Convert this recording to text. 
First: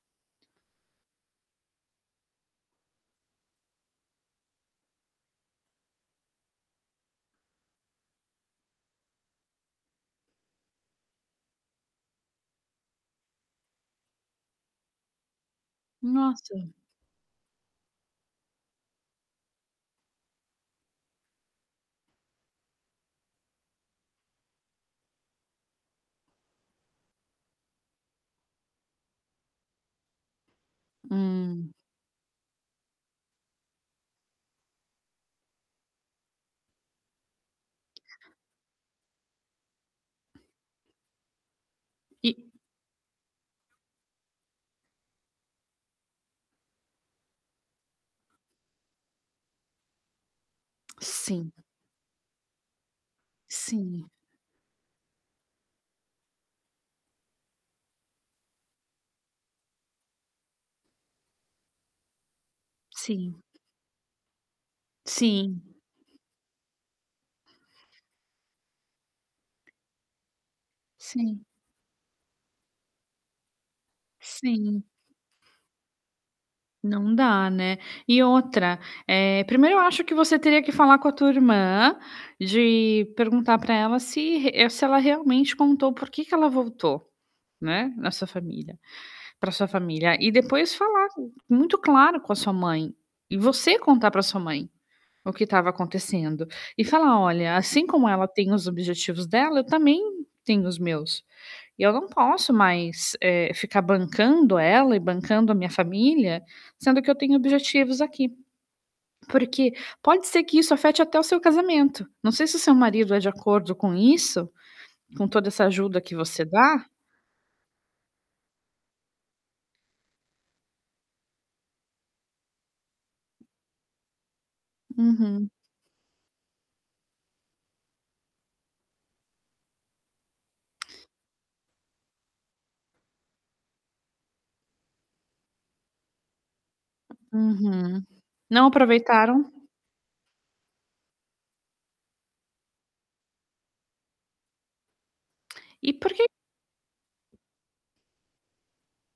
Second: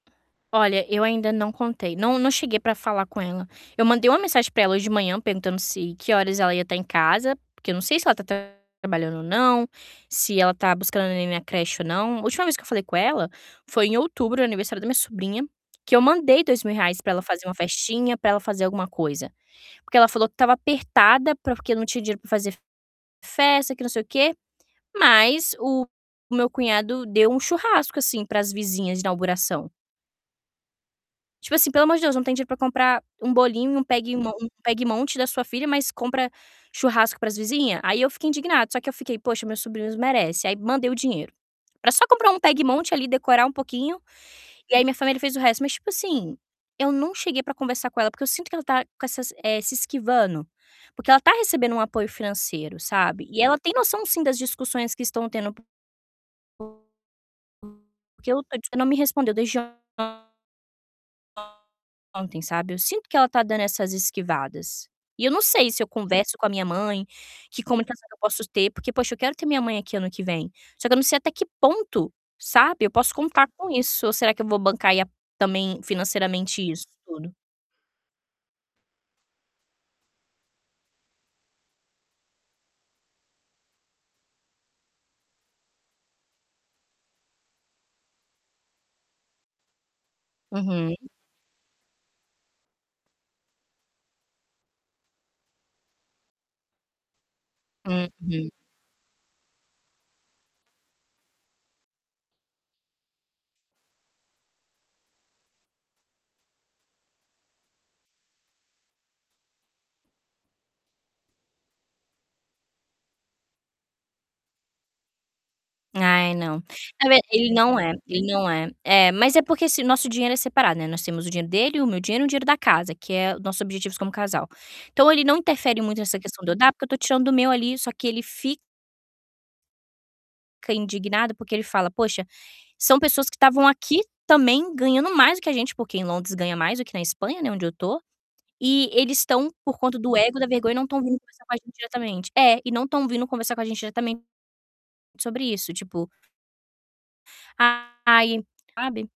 Olha, eu ainda não contei. Não não cheguei para falar com ela. Eu mandei uma mensagem para ela hoje de manhã perguntando se que horas ela ia tá em casa, porque eu não sei se ela tá trabalhando ou não, se ela tá buscando a neném na creche ou não. A última vez que eu falei com ela foi em outubro, no aniversário da minha sobrinha, que eu mandei dois Nossa. mil reais para ela fazer uma festinha, para ela fazer alguma coisa, porque ela falou que tava apertada para porque não tinha dinheiro para fazer festa, que não sei o que, mas o meu cunhado deu um churrasco, assim, para as vizinhas de inauguração. Tipo assim, Hum. pelo amor de Deus, não tem dinheiro para comprar um bolinho e um peguemon um pegue e monte da sua filha, mas compra churrasco para as vizinha? Aí eu fico indignada, só que eu fiquei: "Poxa, meus sobrinhos merecem". Aí mandei o dinheiro. Era só comprar E um pegue e monte ali, decorar um pouquinho. E aí minha família fez o resto, mas tipo assim, eu não cheguei para conversar com ela, porque eu sinto que ela tá com essas, eh, se esquivando, porque ela tá Sim. recebendo um apoio financeiro, sabe. E ela tem noção, Sim. sim, das discussões que estão tendo que eu não tô dis ela não me respondeu desde Ontem, sabe. Eu sinto que ela Sim. tá dando essas esquivadas. E eu não Sim. sei se eu converso com a minha mãe, que comunicação que eu posso ter, porque, poxa, eu quero ter minha mãe aqui ano que vem. Só que eu não sei até que Sim. ponto, sabe, eu posso contar com isso, ou será que eu vou Sim. bancar aí a também financeiramente isso Não tudo. dá, né. E outra, eh, primeiro eu acho que você teria que falar com a tua irmã, de perguntar para ela se re se ela realmente contou por que que ela voltou, né, na sua família para sua família. E depois Uhum. falar, muito claro com a sua mãe e você contar para sua mãe o que tava acontecendo e falar: "Olha, assim Uh, como ela hum. tem os objetivos dela, eu também tenho os meus. E eu não posso mais, eh, ficar bancando ela e bancando a minha família, sendo que eu tenho objetivos aqui." Porque pode ser que isso afete até o seu casamento. Não sei se o seu marido é de acordo com isso, com toda essa ajuda que Ai, você não. dá. A ver. Ele não é ele não é. É, mas é porque se nosso dinheiro é separado, né. Nós temos o dinheiro dele, o meu dinheiro e o dinheiro da casa, que é os nossos objetivos como casal. Então ele não Uhum. interfere muito nessa questão de eu dar, porque eu tô tirando do meu ali, só que ele fi Fica indignado, porque ele fala: "Poxa, são pessoas que tavam aqui também ganhando mais do que a gente", porque em Londres ganha mais do que na Espanha, né, onde eu tô." Uhum. Não E eles tão, aproveitaram? por conta do ego e da vergonha, não tão vindo conversar com a gente diretamente". É, e não tão vindo conversar com a gente diretamente sobre isso, E tipo por que ah, ai, sabe.